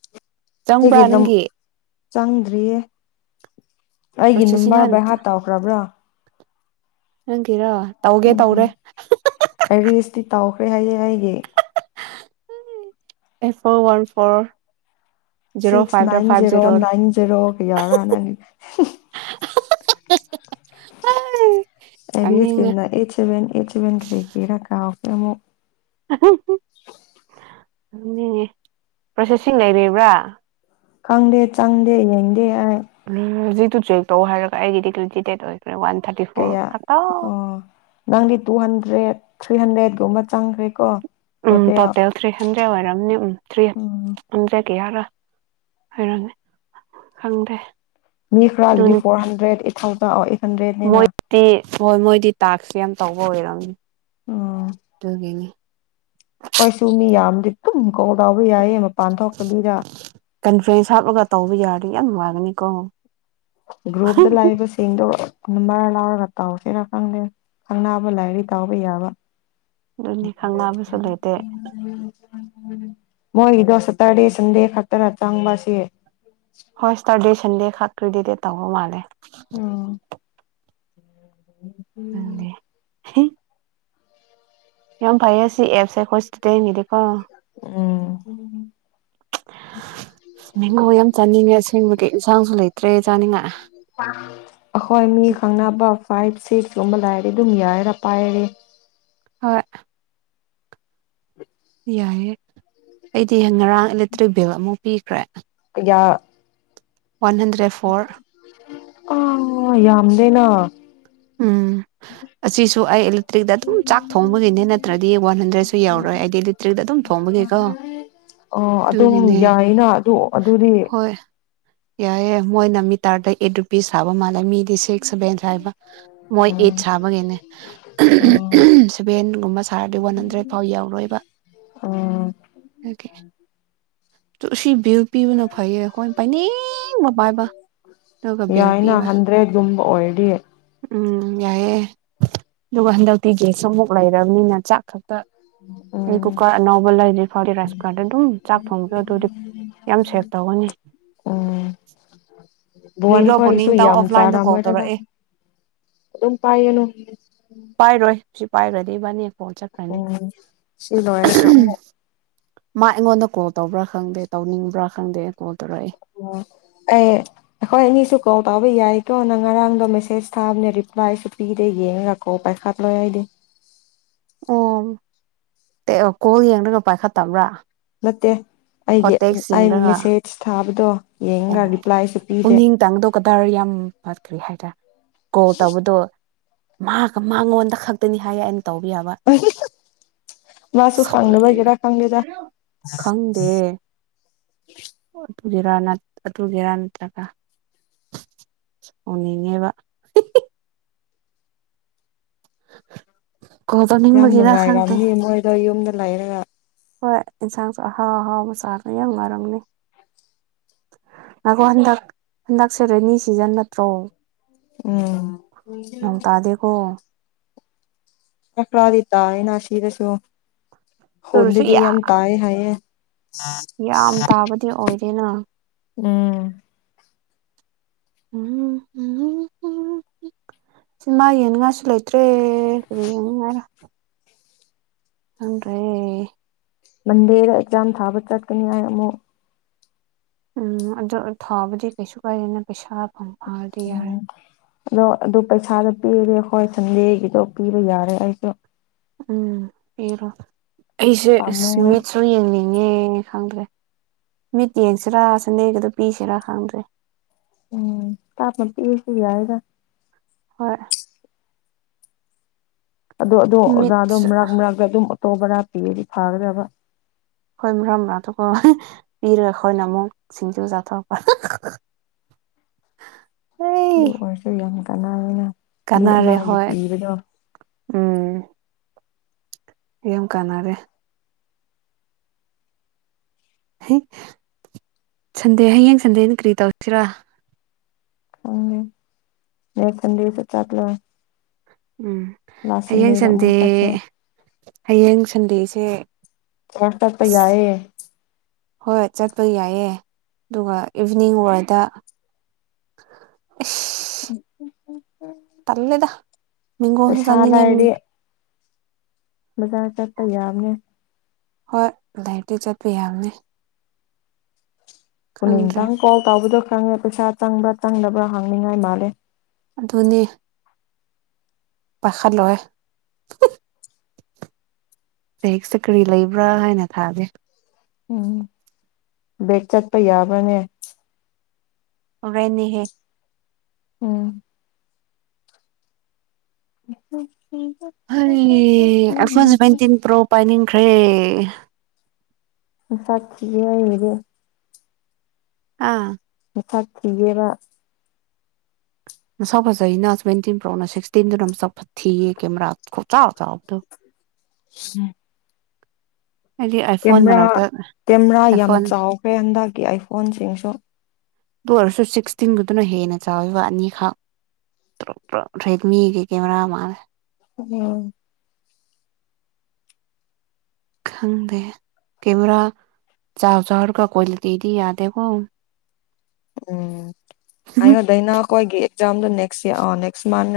[unintelligible] [inaudible] ꯀꯩꯒꯤ ꯆꯪꯕ꯭ꯔꯥ ꯑꯗꯨꯝ ꯅꯪꯒꯤ ꯆꯪꯗ꯭ꯔꯤꯌꯦ ꯑꯩꯒꯤ ꯄ꯭ꯔꯣꯁꯦꯁꯤꯡ ꯕꯥꯔ ꯚꯩꯍꯥ ꯇꯧꯈ꯭ꯔꯕ꯭ꯔꯥ ꯅꯪ ꯀꯔꯥ ꯎꯝ ꯑꯩ ꯔꯦꯁꯇꯤ ꯇꯥꯎꯈ꯭ꯔꯦ ꯦ ꯍꯥꯏꯌꯦ ꯍꯥꯏꯌꯦꯦ ꯑꯦ four one four zero six five nine five zero ꯖꯦꯔꯣꯔ ꯅꯥꯏꯟ ꯖꯦꯔꯣ ꯀ ꯌꯥꯔ ꯅ ꯁ ꯑꯦꯕꯤ ꯀ ꯏꯆꯕ ꯏꯆꯕ ꯈꯔꯤꯔꯀꯥ ꯇꯃꯣ ꯄ꯭ꯔꯣꯁꯦꯁꯤꯡ ꯂꯩꯔꯕ꯭ꯔꯥ ꯈꯪꯗꯦ ꯆꯪꯗꯦ ꯌꯦꯡꯗꯦ ꯑꯩ ꯇꯨ ꯇꯨꯋꯦꯛ ꯇꯧ ꯍꯥꯏꯔ ꯑꯩꯒꯤꯗꯤ꯭ꯦꯇꯨꯇꯦꯠ ꯑꯣꯏꯦ ꯀꯌꯥ ꯑꯣ ꯅꯪꯗꯤ ꯇꯨ ꯍꯟꯗ꯭ꯔꯦꯠ ꯊ꯭ꯔꯤ ꯍꯟꯗ꯭ꯔꯦꯗꯀꯨꯝꯕ ꯆꯪꯈ꯭ꯔꯦ ꯀꯣ ꯎꯝ ꯇꯣꯇꯦꯜ ꯊ꯭ꯔꯤ ꯍꯟꯗ꯭ꯔꯦꯠ ꯑꯣꯏꯔꯝꯅꯤ ꯎꯝ ꯊ꯭ꯔꯤ ꯎꯝ ꯍꯟꯗ꯭ꯔꯦꯠ ꯀꯌꯥꯔ ꯍꯥꯏꯔꯝꯃꯦ ꯈꯪꯗꯦ ꯃꯤ ꯈꯔꯒꯗꯤ ꯑꯗꯨꯅꯤ ꯐꯣꯔ ꯍꯟꯗ꯭ꯔꯦꯠ ꯐꯥꯎꯗ ꯃꯣꯏꯗꯤ ꯍꯣꯏ ꯃꯣꯏꯗꯤ ꯇꯥꯛꯁꯦ ꯌꯥꯝ ꯇꯧꯕ ꯑꯣꯏꯔꯝꯅꯤ ꯇꯒꯅꯦ ꯍꯣꯏ ꯁꯃꯤ ꯌꯥꯝꯝ ꯇꯨ ꯀꯧꯗ ꯀꯟꯐ꯭ꯔꯦꯟꯁ ꯍꯥꯞꯂꯒ ꯇꯧꯕ ꯌꯥꯔ ꯌꯥꯝ ꯃꯥꯒꯅꯤ ꯀꯣ ꯒ꯭ꯔꯨꯞꯨꯞꯇ ꯂꯥꯛꯏꯕꯁꯤꯡꯗꯣ ꯑꯗꯨ ꯃꯔꯔ ꯂꯥꯎꯔꯒ ꯇꯥꯎꯁꯤꯔꯥ ꯈꯪꯗꯦ ꯈꯪꯅꯥꯕ ꯂꯥꯏꯔꯤ ꯇꯥꯎꯕ ꯌꯥꯕ ꯑꯗꯨꯅꯤ ꯈꯪꯅꯕꯁꯨ ꯂꯩꯇꯦ ꯃꯣꯏꯒꯤꯗꯣ ꯁꯇꯔꯗꯦ ꯁꯟꯗꯦ ꯈꯛꯇꯅ ꯆꯪꯕꯁꯦ ꯍꯣꯏ ꯁꯇꯥꯔꯗꯦ ꯁꯟꯗꯦ ꯈ ꯀ꯭ꯔꯤꯗꯤꯗꯦ ꯇꯥꯕꯨꯣ ꯃꯥꯂꯦ ꯎꯝ ꯑꯦ ꯌꯥꯝ ꯐꯚꯁꯤ ꯑꯦꯞꯁꯦ ꯈꯣꯏꯁꯗꯗꯤ ꯎꯝ ꯃꯦꯡꯒꯣ ꯌꯥꯝ ꯆꯥꯅꯤꯡꯉꯦ ꯑꯁꯦꯡꯕꯒꯤ ꯏꯟꯁꯥꯡꯁꯨ ꯂꯩꯇ꯭ꯔꯦ ꯆꯥꯅꯤꯡꯉꯥꯏ ꯑꯩꯈꯣꯏ ꯃꯤ ꯈꯪꯅꯕ ꯐꯥꯏꯚ ꯁꯤꯛꯁꯀꯨꯝꯕ ꯂꯥꯏꯔꯦ ꯑꯗꯨꯝ ꯌꯥꯔꯔꯥ ꯄꯥꯏꯔꯦ ꯍꯣꯏ ꯌꯥꯏꯑꯦ ꯑꯩꯗꯤ ꯉꯔꯥꯡ ꯏꯂꯦꯛꯇ꯭ꯔꯤꯛ ꯕꯤꯜ ꯑꯃꯨꯛ ꯄꯤꯈ꯭ꯔꯦ ꯌꯥ ꯋꯥꯟ ꯍꯟꯗ꯭ꯔꯦꯠ ꯐꯣꯔ ꯑꯥ ꯌꯥꯝꯗꯦꯅ ꯎꯝ ꯑꯁꯤꯁꯨ ꯑꯩ ꯏꯂꯦꯛꯇ꯭ꯔꯤꯛꯇ ꯑꯗꯨꯝ ꯆꯥꯛ ꯊꯣꯡꯕꯒꯤꯅꯦ ꯅꯠꯇ꯭ꯔꯗꯤ ꯋꯥꯟ ꯍꯟꯗ꯭ꯔꯦꯗꯁꯨ ꯌꯧꯔꯔꯣꯏ ꯑꯩꯗꯤ ꯏꯂꯦꯛꯇ꯭ꯔꯤꯛꯇꯛꯇ ꯑꯗꯨꯝ ꯊꯣꯡꯕꯒꯤꯀꯣ ꯑꯣ ꯑꯗꯨꯝ ꯑꯗꯨꯒꯤꯅꯦ ꯌꯥꯏꯅ ꯑꯗꯨ ꯑꯗꯨꯗꯤ ꯍꯣꯏ ꯌꯥꯏꯏꯦ ꯃꯣꯏꯅ ꯃꯤ ꯇꯥꯔꯗ ꯑꯩꯠ ꯔꯨꯄꯤꯁ ꯊꯕ ꯃꯥꯜꯂꯦ ꯃꯤꯗꯤ ꯁꯤꯛꯁ ꯁꯚꯦꯟ ꯕ ꯃꯣꯏ ꯎꯝ ꯑꯩꯠ ꯁꯥꯕꯒꯤꯅꯦ ꯎꯝ ꯁꯚꯦꯟꯒꯨꯝꯕ ꯁꯥꯔꯗꯤ ꯋꯥꯟ ꯍꯟꯗ꯭ꯔꯦꯗ ꯐꯥꯎ ꯌꯧꯔꯣꯏꯕ ꯎꯝ ꯁꯤ ꯄꯤꯜ ꯄꯤꯕꯅ ꯐꯩꯌꯦ ꯑꯩꯈꯣꯏꯅ ꯄꯅꯤ ꯌꯥꯏꯅ ꯍꯟꯗ꯭ꯔꯦꯒꯨꯝꯕ ꯑꯣꯏꯗꯤꯌꯦ ꯎꯝ ꯌꯥꯏꯑꯦ ꯑꯗꯨꯒ ꯍꯟꯗꯛꯇꯤ ꯒꯦꯁ ꯑꯃꯨꯛ ꯂꯩꯔꯕꯅꯤꯅ ꯆꯥꯛ ꯈꯛ ꯑꯩ ꯎꯝ ꯀꯨꯀꯔ ꯑꯅꯧꯕ ꯂꯩꯔꯤꯔꯤ ꯐꯥꯎꯗꯤ ꯔꯥꯏꯁ ꯀꯨꯀꯔꯗ ꯑꯗꯨꯝ ꯆꯥꯛ ꯊꯣꯡꯕꯗꯣ ꯑꯗꯨꯗꯤ ꯌꯥꯝ ꯁꯦꯚ ꯇꯧꯒꯅꯤ ꯎꯝ ꯚꯋꯥꯟ ꯀꯔꯤꯔꯣ ꯈꯁꯨ ꯄꯨꯅꯤꯡꯇꯪ ꯌꯥꯝ ꯑꯣꯐꯂꯥꯏꯟꯗ ꯀꯣꯜ ꯆꯥꯔꯝꯑꯝꯃꯣꯏꯔꯒ ꯇꯧꯔꯛꯑꯦ ꯑꯗꯨꯝ ꯄꯥꯏꯒꯅꯨ ꯄꯥꯏꯈꯒꯗꯤꯕꯅꯤ ꯑꯣꯝ ꯁꯤ ꯂꯔ ꯆꯃ ꯃꯥ ꯑꯩꯉꯣꯟꯗ ꯀꯣꯜ ꯇꯧꯕ꯭ꯔꯥ ꯈꯪꯗꯦ ꯇꯧꯅꯤꯡꯕ꯭ꯔꯥ ꯈꯪꯗꯦ ꯀꯣꯜ ꯇꯧꯔꯛꯑꯦ ꯑꯩ ꯑꯩꯈꯣꯏ ꯑꯅꯤꯁꯨ ꯀꯣꯜ ꯇꯧꯕ ꯌꯥꯏꯀꯣ ꯅꯪ ꯉꯔꯥꯡꯗꯣ ꯃꯦꯁꯦꯁ ꯊꯥꯕꯅꯦ ꯔꯤꯄ꯭ꯂꯥꯏꯁꯨ ꯄꯤꯗꯦ ꯌꯦꯡꯉꯒꯀꯣ ꯄꯩꯈꯥ ꯂꯣꯏ ꯍꯥꯏꯗꯤꯦ ꯑꯣ ꯀꯣꯜ ꯌꯦꯡꯒ ꯄꯥꯏꯈꯠꯇꯕ꯭ꯔꯥ ꯅꯠꯇꯦ ꯑꯣ ꯑꯩꯒꯤ ꯇꯦꯛꯁ ꯑꯩ ꯌꯦꯡꯂꯒ ꯃꯦꯁꯦꯖ ꯊꯥꯕꯗꯣ ꯌꯦꯉꯒꯥ ꯔꯤꯄ꯭ꯂꯥꯏ ꯁꯨꯄꯤꯇꯦ ꯀꯗꯥꯔ ꯌꯥꯝ ꯐꯠꯈ꯭ꯔꯦ ꯍꯥꯏꯇꯥꯔꯦ ꯀꯣ ꯇꯧꯕꯗꯣ ꯃꯥꯒ ꯃꯉꯣꯟꯗ ꯈꯛꯇꯅꯤ ꯍꯥꯏꯌꯦ ꯑꯩ ꯇꯧꯕ ꯃꯥꯁꯨ ꯌꯥꯕꯅꯅꯦ ꯈꯪꯗꯕꯒꯤꯔꯥ ꯈꯪꯗꯦꯗ ꯈꯪꯗꯦ [unintelligible] ꯑꯗꯨꯨꯒꯦꯔꯥ ꯅꯠꯇ꯭ꯔꯒ ꯎꯅꯤꯡꯉꯦꯕ ꯀꯣꯜ ꯌꯥꯝ ꯇꯧꯅꯤꯡꯕꯒꯤꯔ ꯈꯪꯗꯦ ꯅꯨꯡꯉꯥꯏꯔꯝꯅꯤ ꯃꯣꯏꯗꯣ ꯌꯨꯝꯗ ꯂꯥꯏꯔꯒ ꯍꯣꯏ ꯏꯟꯁꯥꯡꯁꯨ ꯑꯍꯥꯎ ꯑꯍꯥꯎ ꯃ ꯆꯆꯥꯗ ꯌꯥꯝ ꯉꯔꯝꯅꯤ ꯉꯈꯣ ꯍꯟꯗꯛ ꯍꯟꯗꯛꯁꯦ ꯔꯦꯅꯤ ꯁꯤꯖꯟ ꯅꯠꯇ꯭ꯔꯣ ꯎꯝ ꯅꯣꯡ ꯇꯥꯗꯦꯀꯣ ꯍꯅꯗꯥꯛꯈꯥ ꯇꯏꯅꯥ ꯁꯤꯗꯁꯨꯣ ꯍꯨꯗꯗꯤ ꯌꯥꯝ ꯇꯥꯌꯦ ꯍꯥꯏꯌꯦ ꯌꯥꯝ ꯇꯥꯕꯗꯤ ꯑꯣꯏꯗꯦꯅ ꯎꯝ ꯁꯤ ꯃꯥꯏꯅ ꯉꯁꯤ ꯂꯩꯥꯏ [unintelligible] ꯈꯪꯗꯔꯦ ꯃꯟꯗꯦꯗ ꯑꯦꯛꯖꯥꯝ ꯊꯥꯕ ꯆꯠꯀꯅꯤ ꯍꯥꯏ ꯑꯃꯨꯛ ꯎꯝ ꯑꯗꯨꯗ ꯊꯥꯎꯕꯗꯤ ꯀꯩꯁꯨ ꯀꯥꯏꯦꯅ ꯄꯩꯁꯥ ꯐꯥꯎꯗꯤ ꯌꯥꯔꯦ ꯎꯝ ꯑꯗꯣ ꯑꯗꯨ ꯄꯩꯁꯥꯗꯣ ꯄꯤꯔꯦ ꯍꯣꯏ ꯁꯟꯗꯦꯒꯤꯗꯣ ꯄꯤꯕ ꯌꯥꯔꯦ ꯑꯩꯁꯨ ꯎꯝ ꯄꯤ ꯔꯣ ꯑꯩꯁꯦ ꯄꯥꯝꯃꯨꯋꯦ ꯃꯤꯠꯁꯨ ꯌꯦꯡꯅꯤꯡ ꯌꯦꯡꯉꯦ ꯈꯪꯗ꯭ꯔꯦ ꯃꯤꯠ ꯌꯦꯡꯁꯤꯔꯥ ꯁꯟꯗꯦꯒꯗ ꯄꯤꯁꯤꯔꯥ ꯈꯪꯗ꯭ꯔꯦ ꯎꯝ ꯇꯥꯞꯅꯥ ꯄꯤꯁꯨ ꯌꯥꯗ ꯍꯣꯏ ꯑꯗꯣ ꯑꯗꯣ ꯃꯤꯠ ꯑꯣꯖꯥꯗꯣ ꯃꯔꯛ ꯃꯔꯛꯇ ꯑꯗꯨꯝ ꯇꯣꯚꯥꯔꯥ ꯄꯤꯗꯤ ꯐꯥꯒꯗꯕ ꯑꯩꯈꯣꯏ ꯃꯝ ꯔꯥꯊꯣꯛꯄ ꯄꯤꯔ ꯑꯩꯈꯣꯏꯅ ꯑꯃꯨꯛ ꯁꯤꯡꯖꯨ ꯆꯥꯊꯣꯛꯄ ꯂꯑꯣꯏꯔꯁꯨ ꯌꯥꯝ ꯀꯅꯥꯅ ꯀꯅꯥꯔ ꯍꯣꯏ ꯎꯝ ꯌꯥꯝ ꯀꯅꯥꯔꯦ ꯁꯟꯗꯦ ꯍꯌꯦꯡ ꯁꯟꯗꯦꯅ ꯀꯔꯤ ꯇꯧꯁꯤꯔꯥ ꯃꯤꯊꯟꯗꯁ ꯆꯠꯂ ꯎꯝ ꯍꯌꯦꯡ ꯁꯟꯗꯦ ꯆꯠꯁꯦ ꯍꯌꯦꯡ ꯁꯟꯗꯦꯁꯦ [unintelligible] ꯆꯁ ꯇꯄꯩ ꯌꯥꯑ ꯍꯣꯏꯣꯏ ꯆꯠꯄ ꯌꯥꯏꯑꯦ ꯑꯗꯨꯒ ꯏꯚꯤꯅꯤꯡ ꯋꯥꯔꯗ ꯎꯝ ꯇꯂꯦꯗ ꯃꯤꯀꯣꯁꯨ ꯄꯩꯁꯥ ꯆꯅꯤꯡ ꯂꯥꯏꯔꯗꯤ ꯕꯖꯥꯔ ꯆꯠꯄ ꯌꯥꯝꯅꯦꯦ ꯍꯣꯏ ꯂꯥꯏꯔꯤꯛꯇꯤ ꯆꯠꯄ ꯌꯥꯅꯤ ꯄꯨ ꯇꯥꯡꯪ ꯀꯣꯜ ꯇꯥꯕꯗꯣ ꯆꯪꯉꯦ ꯄꯩꯁꯥ ꯆꯪꯕ꯭ꯔꯥ ꯆꯪꯗꯕ꯭ꯔꯥ ꯍꯥꯡꯅꯤꯡꯉꯥꯏ ꯃꯥꯜꯂꯦ ꯑꯗꯨꯅꯦ ꯄꯥꯈꯠꯂꯣꯏ ꯂꯥꯏꯔꯤꯛꯁꯦ ꯀꯔꯤ ꯂꯩꯕ꯭ꯔꯥ ꯍꯥꯏꯅ ꯊꯥꯒꯦ ꯎꯝ ꯕꯦꯛ ꯆꯠꯄ ꯌꯥꯕ꯭ꯔꯅꯦ ꯔꯅꯦ ꯍ ꯎꯝ ꯎ ꯍꯔꯤ ꯑꯐꯣꯟꯁ ꯇꯤꯟ ꯄ꯭ꯔꯣ ꯄꯅꯤꯡ ꯈ꯭ꯔꯦ ꯩꯁꯥꯈꯤꯤꯒꯤ ꯑꯣꯏꯒ ꯑꯥ ꯊꯠ ꯊꯦꯕ ꯁꯐ ꯁꯩꯅ ꯁꯚꯦꯟꯇꯤꯟ ꯄ꯭ꯔꯣꯅ ꯁꯤꯛꯁꯇꯤꯟꯗꯨꯅ ꯑꯃꯨ ꯁꯐ ꯊꯤꯌꯦ ꯀꯦꯃꯦꯔꯥ ꯈꯣ ꯆꯥ ꯆꯕꯗ ꯎꯝ ꯑꯩꯗꯤ ꯑꯥꯏꯐꯣꯟ ꯀꯦꯃꯦꯔꯥ ꯃꯔꯛꯇ ꯀꯦꯃꯦꯔꯥ ꯌꯥꯝ ꯑꯥꯏꯐꯣꯟ ꯆꯥꯎꯈ꯭ꯔꯦ ꯍꯟꯗꯛꯀꯤ ꯑꯥꯏꯐꯣꯟꯁꯤꯡꯁꯨ ꯑꯗꯨ ꯑꯣꯏꯔꯁꯨ ꯁꯤꯛꯁꯇꯤꯟꯗꯨꯗꯨꯅ ꯍꯦꯟꯅ ꯆꯥꯎꯋꯤꯕ ꯑꯅꯤꯈ ꯇ ꯇ ꯔꯦꯗꯃꯤꯒꯤ ꯀꯦꯃꯦꯔꯥ ꯃꯥꯜꯂꯦ ꯎꯝ ꯈꯪꯗꯦ ꯀꯦꯃꯦꯔꯥ ꯆꯥꯔ ꯆꯥꯔ ꯀ ꯀ꯭ꯋꯥꯂꯤꯇꯤꯗꯤ ꯌꯥꯗꯦꯀꯣ ꯎꯝ ꯑꯗꯥꯏꯩꯅꯀ ꯍꯒꯤꯦ ꯗꯣ ꯅꯦꯛ ꯅꯦꯛꯁ ꯃꯥꯟ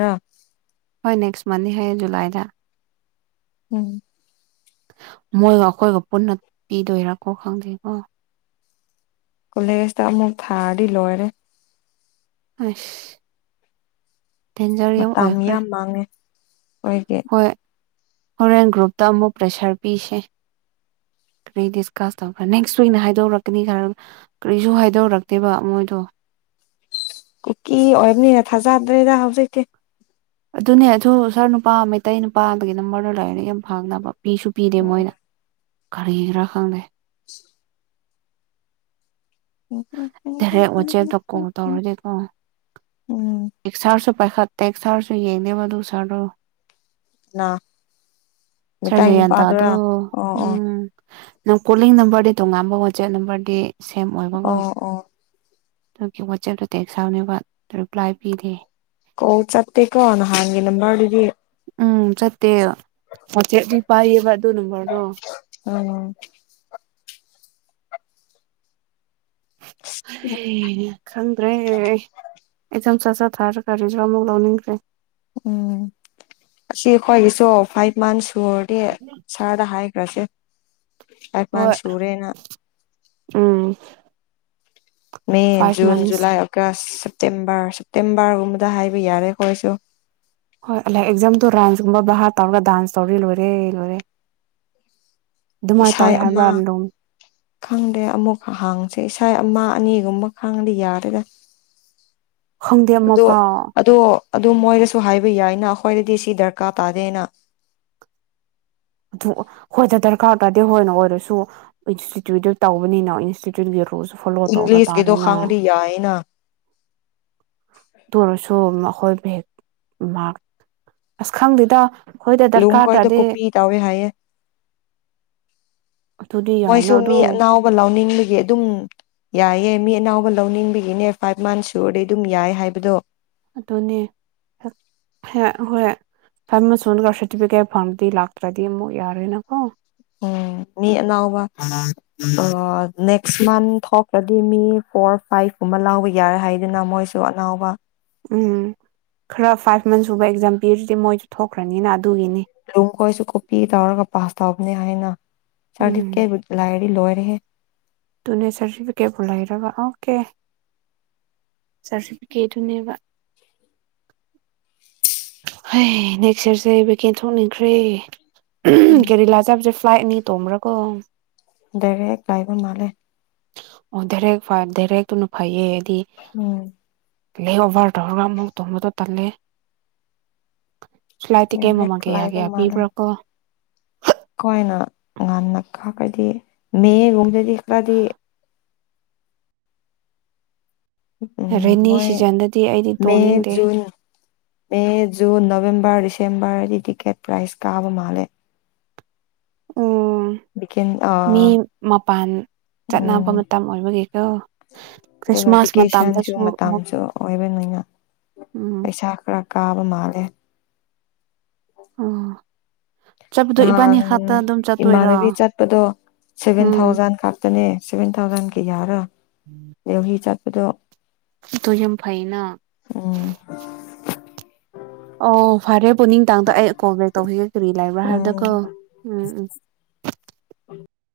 ꯍꯣꯏ ꯅꯦꯛꯁ ꯃꯟꯊ ꯍ ꯨꯂꯥꯏꯗ ꯎꯝ ꯃꯣꯏꯒ ꯑꯩꯈꯣꯏꯒ ꯄꯨꯟꯅ ꯄꯤꯗꯣꯏꯔꯥꯀꯣ ꯈꯪꯗꯦꯀꯣ ꯀꯣꯂꯦꯖꯇ ꯑꯃꯨꯛ ꯊꯥꯔꯗꯤ ꯂꯣꯏꯔꯦ ꯑꯁ ꯗꯦꯟꯖꯔ ꯌꯥꯝ ꯑꯣꯏꯈ꯭ꯔꯦ ꯑꯣꯏꯒꯦ ꯍꯣꯏ ꯍꯣꯔꯦꯟ ꯒ꯭ꯔꯨꯞꯇ ꯑꯃꯨꯛ ꯄ꯭ꯔꯦꯁꯔ ꯄꯤꯁꯦ ꯀꯔꯤ ꯗꯤꯁꯀꯁ ꯇꯧꯈ꯭ꯔ ꯅꯦꯛꯁ ꯋꯤꯛꯅ ꯍꯥꯏꯗꯧꯔꯛꯀꯅꯤ ꯈꯔ ꯀꯔꯤꯁꯨ ꯍꯥꯏꯗꯧꯔꯛꯇꯦꯕ ꯃꯣꯏꯗꯣ ꯀꯨꯀꯤ ꯑꯣꯏꯕꯅꯤꯅ ꯊꯥꯖꯗ꯭ꯔꯦꯗ ꯍꯧꯖꯤꯛꯀꯤꯦ ꯑꯗꯨꯅꯦ ꯑꯗꯨ ꯁꯥꯔ ꯅꯨꯄꯥ ꯃꯩꯇꯩ ꯅꯨꯄꯥꯗꯒꯤ ꯅꯝꯕꯔꯗ ꯂꯥꯏꯑꯦꯅꯦ ꯌꯥꯝ ꯐꯥꯡꯅꯕ ꯄꯤꯁꯨ ꯄꯤꯗꯦ ꯃꯣꯏꯅ ꯀꯔꯤ ꯔꯥ ꯈꯪꯗꯦ [unintelligible] ꯦꯔꯦꯛ ꯋꯥꯆꯦꯞꯇ ꯀꯣꯜ ꯇꯧꯔꯗꯤꯦꯀꯣ ꯎꯝ ꯑꯦꯛꯁꯥꯔꯁꯨ ꯄꯩ ꯐꯠꯇ ꯁꯥꯔꯁꯨ ꯌꯦꯏꯅꯦꯕ ꯑꯗꯨ ꯁꯥꯔ ꯀꯅꯥ ꯃꯤꯇꯩ ꯆꯔꯖꯌꯥꯟ ꯇ ꯑꯗꯣ ꯅꯨꯄꯥꯗꯨꯔꯥ ꯑꯣ ꯑꯣ ꯎꯝ ꯅꯪ ꯀꯣꯂꯤꯡ ꯅꯝꯕꯔꯗꯤ ꯇꯣꯉꯥꯟꯕ ꯋꯥꯆꯦꯞ ꯅꯝꯕꯔꯗꯤ ꯁꯦꯝ ꯑꯣꯏꯕꯒꯣ ꯑꯣ ꯑꯣ ꯑꯗꯨꯒꯤ ꯋꯥꯆꯦꯞꯇ ꯇꯦꯛ ꯁꯥꯎꯅꯦꯅꯕ ꯔꯤꯄ꯭ꯂꯥꯏ ꯄꯤꯗꯦ ꯀꯣꯠꯥꯥꯛꯇꯦ ꯀꯣꯅ ꯍꯥꯡꯦ ꯅ ꯃꯥꯕꯥꯗꯤꯔꯤ ꯎꯝ ꯆꯠꯇꯦ ꯃꯣꯆꯦꯗꯤ ꯄꯥꯏꯌꯦꯕ ꯇꯨ ꯅꯝꯕꯝꯕꯔꯗꯣ ꯎꯝ ꯍ ꯈꯪ ꯑꯗꯨꯦ ꯑꯦꯛꯖꯥꯝ ꯆ ꯆ ꯊꯥꯔ ꯀꯥꯔꯤꯖ ꯑꯃꯨꯛ ꯂꯧꯅꯤꯡꯈ꯭ꯔꯦ ꯎꯝ ꯑꯁꯤ ꯑꯩꯈꯣꯏꯒꯤꯁꯨ ꯐꯥꯏꯚ ꯃꯟꯁ ꯁꯨꯔꯗꯤ ꯁꯥꯔꯗ ꯍꯥꯏ ꯔꯁꯦ ꯄꯒꯃꯥꯟ ꯍꯣꯏ ꯁꯨꯔꯦꯅ um May five months June July August September ꯁꯦꯞꯇꯦꯝꯕꯔꯒꯨꯝꯕꯗ ꯍꯥꯏꯕ ꯌꯥꯔꯦ ꯑꯩꯈꯣꯏꯁꯨ ꯍꯣꯏ ꯂꯥꯏ ꯑꯦꯛꯖꯥꯝꯗꯣ ꯔꯥꯟꯁꯀꯨꯝꯕ ꯚꯔ ꯇꯧꯔꯒ ꯗꯥꯟꯁ ꯇꯧꯔꯤ ꯂꯣꯏꯔꯦ ꯂꯣꯏꯔꯦ ꯑꯗꯨꯃꯥꯏꯅ ꯏꯁꯩ ꯇꯧꯋꯤ ꯑꯃ ꯍꯥꯏꯕ꯭ꯔꯥꯗꯣꯝ ꯈꯪꯗꯦ ꯑꯃꯨꯛ ꯍꯥꯡꯁꯦ ꯏꯁ ꯑꯃ ꯑꯅꯤꯒꯨꯝꯕ ꯈꯥꯡꯗꯤꯦ ꯌꯥꯔꯦꯗ ꯈꯪꯗꯦ ꯑꯗꯣ ꯑꯃꯐꯥꯎ ꯑꯗꯣ ꯑꯗꯨ ꯃꯣꯏꯗꯁꯨ ꯍꯥꯏꯕ ꯌꯥꯏꯅ ꯑꯩꯈꯣꯏꯗꯗꯤ ꯁꯤ ꯗꯔꯀꯥꯔ ꯇꯥꯗꯦꯅ ꯑꯗꯨ ꯍꯣꯏꯗ ꯗꯔꯀꯥꯔ ꯇꯥꯔꯗꯤ ꯍꯣꯏꯅ ꯑꯣꯏꯔꯁꯨ ꯏꯟꯁꯇꯤꯇ꯭ꯌꯨꯠꯇ ꯇꯧꯕꯅꯤꯅ ꯏꯟꯁꯇꯤꯇ꯭ꯌꯨꯠ ꯌ ꯐꯣꯂꯣ ꯇꯧꯕ ꯏꯪꯂꯤꯁꯀꯤꯗꯣ ꯇꯥꯔꯦꯅ ꯈꯪꯉꯗꯤ ꯌꯥꯏꯅ ꯑꯗꯨ ꯑꯣꯏꯔꯁꯨ ꯑꯩꯈꯣꯏ ꯕꯦꯛ ꯃꯥꯔ ꯑꯁꯈꯪꯗꯨꯗ ꯂꯨꯣꯡꯀ ꯍꯗꯣ ꯀꯣꯄꯤꯤ ꯇꯥꯎꯋ ꯍꯥꯏ ꯑꯗꯨꯗꯤ [unintelligible] [inaudible] ꯌꯥꯏꯅ ꯃꯣꯏꯁꯨ ꯃꯤ ꯑꯗꯨ ꯑꯅꯥꯎꯕ ꯂꯥꯎꯅꯤꯡꯂꯤ ꯑꯗꯨꯝ ꯌꯥꯏꯑ ꯃꯤ ꯑꯅꯥꯎꯕ ꯂꯧꯅꯤꯡꯕꯒꯤꯅꯦ ꯐꯥꯏꯚ ꯃꯟꯁ ꯁꯨꯔꯗꯩ ꯑꯗꯨꯝ ꯌꯥꯏ ꯍꯥꯏꯕꯗꯣ ꯑꯗꯨꯅꯦ ꯍꯣꯏ ꯐ ꯁꯣꯒ ꯁꯥꯔꯇꯤꯐꯤꯀꯦꯠ ꯐꯪꯕꯗꯤ ꯂꯥꯛꯇ꯭ꯔꯗꯤ ꯑꯃꯨꯛ ꯌꯥꯔꯣꯏꯅꯀꯣ ꯎꯝ ꯃꯤ ꯑꯅꯥꯕ ꯅꯦꯛꯁ ꯃꯟ ꯊꯣꯛꯈ꯭ꯔꯗꯤ ꯃꯤ ꯐꯣꯔ ꯐꯥꯏꯚ ꯀꯨꯝꯕ ꯂꯥꯎꯕ ꯌꯥꯔꯦ ꯍꯥꯏꯗꯨꯅ ꯃꯣꯏꯁꯨ ꯑꯅꯥꯎꯕ ꯎꯝ ꯈꯔ ꯐꯥꯏꯚ ꯃꯟꯁ ꯁꯨꯕ ꯑꯦꯛꯖꯥꯝ ꯄꯤꯔꯗꯤ ꯃꯣꯏꯁꯨ ꯊꯣꯛꯈ꯭ꯔꯅꯤꯅ ꯑꯗꯨꯒꯤꯅꯤ ꯂꯨꯨꯡ ꯀꯣꯏꯁꯨ ꯀꯄꯤꯤ ꯇꯥꯔ ꯀꯄ ꯍꯥꯥꯁ ꯇ ꯅꯦ ꯍꯥꯏꯅ ꯆ ꯎꯝ ꯀꯦ ꯂꯅꯤ ꯂꯣꯏꯋ [inaudible] ꯑꯗꯨꯅꯦ ꯁꯥꯔꯇꯤꯐꯤꯀꯦꯠꯄꯨ ꯂꯩꯔꯕ ꯑꯣꯀꯦ ꯁꯥꯔꯇꯤꯐꯤꯀꯦꯠꯇꯨꯅꯦꯕ ꯍ ꯅꯦꯛꯁ ꯏꯔꯁꯦ ꯚꯦꯀꯦꯟ ꯊꯣꯛꯅꯤꯡꯈ꯭ꯔꯦ ꯎꯝ ꯀꯔꯤ ꯂꯖꯥꯕ꯭ꯔꯦ ꯐ꯭ꯂꯥꯏꯠꯅꯤ ꯇꯣꯡꯃ꯭ꯔꯀꯣ ꯗꯔꯦ ꯥꯏꯕꯣꯟ ꯃꯥꯂꯦ ꯑꯣꯔ ꯐ ꯗꯦꯔꯅ ꯐꯥꯏꯌꯦ ꯇ ꯎꯝ ꯂꯦꯑꯣꯚꯔ ꯇꯧꯔꯒ ꯑꯃꯨꯛ ꯇꯣꯡꯕꯗꯣ ꯇꯜꯂꯦ ꯐ꯭ꯂꯥꯏꯠ ꯇꯤ ꯀꯩ ꯗꯥꯏꯔꯦꯛ ꯃꯃꯥꯡꯒꯦ ꯂꯥꯏꯕ ꯌꯥꯒꯦꯌꯥ ꯃꯥꯜꯂꯦ ꯄꯤꯕ꯭ꯔꯥ ꯀꯣ ꯈꯣꯏꯅ ꯉꯟꯅ ꯈꯥꯈꯗꯤ ꯃꯒꯨꯝꯕꯗꯗꯤ ꯈꯔꯗꯤ ꯎ ꯔꯦꯅꯤ ꯃ ꯁꯤꯖꯟꯗꯗꯤ ꯑꯩꯗꯤ ꯃꯦ ꯇꯣꯡꯅꯤꯡꯗꯦ ꯖꯨꯟ ꯃꯦ ꯖꯨꯟ ꯅꯕꯦꯦꯝꯕꯔ ꯆꯦꯝꯕꯔꯗꯤ ꯇꯤꯛꯀꯦꯠ ꯄ꯭ꯔꯥꯏꯁ ꯀꯥꯕ ꯃꯥꯜꯂꯦ ꯑꯣ ꯚ ꯑ ꯆꯠꯅꯕ ꯎꯝ ꯃꯇꯝ ꯑꯣꯏꯕꯒꯤꯀꯣ ꯑꯗꯨꯒ ꯈ꯭ꯔꯤꯁꯃꯥꯁ ꯚꯤꯀꯦꯁꯟꯁꯨ ꯃꯇꯝꯗꯁꯨ ꯑꯃꯨꯛ ꯃꯇꯝꯁꯨ ꯑꯣꯏꯕ ꯅꯣꯏꯅ ꯎꯝ ꯄꯩꯁꯥ ꯈꯔ ꯀꯥꯕ ꯃꯥꯜꯂꯦ ꯑꯥ ꯅꯍꯥꯟ ꯆꯠꯇꯣꯏꯔꯣ ꯏꯃꯥꯟꯅꯕꯤ ꯆꯠꯄꯗꯣ ꯁꯚꯦꯟ ꯎꯝ ꯊꯥꯎꯖꯟ ꯈꯛꯇꯅꯦ ꯁꯚꯦꯟ ꯊꯥꯎꯖꯟꯒꯤ ꯌꯥꯔ ꯌꯧꯍꯤ ꯆꯠꯄꯗꯣ ꯑꯗꯨ ꯌꯥꯝ ꯐꯩꯅ ꯎꯝ ꯎ ꯑꯣ ꯐꯔꯦ ꯄꯨꯛꯅꯤꯡ ꯇꯥꯡꯗ ꯑꯩ ꯀꯣꯜ ꯕꯦꯛ ꯇꯧꯈꯤꯒꯦ ꯀꯔꯤ ꯂꯩꯕ꯭ꯔꯥ ꯎꯝ ꯍꯥꯏꯕꯗꯀꯣ ꯎꯝ ꯎꯝ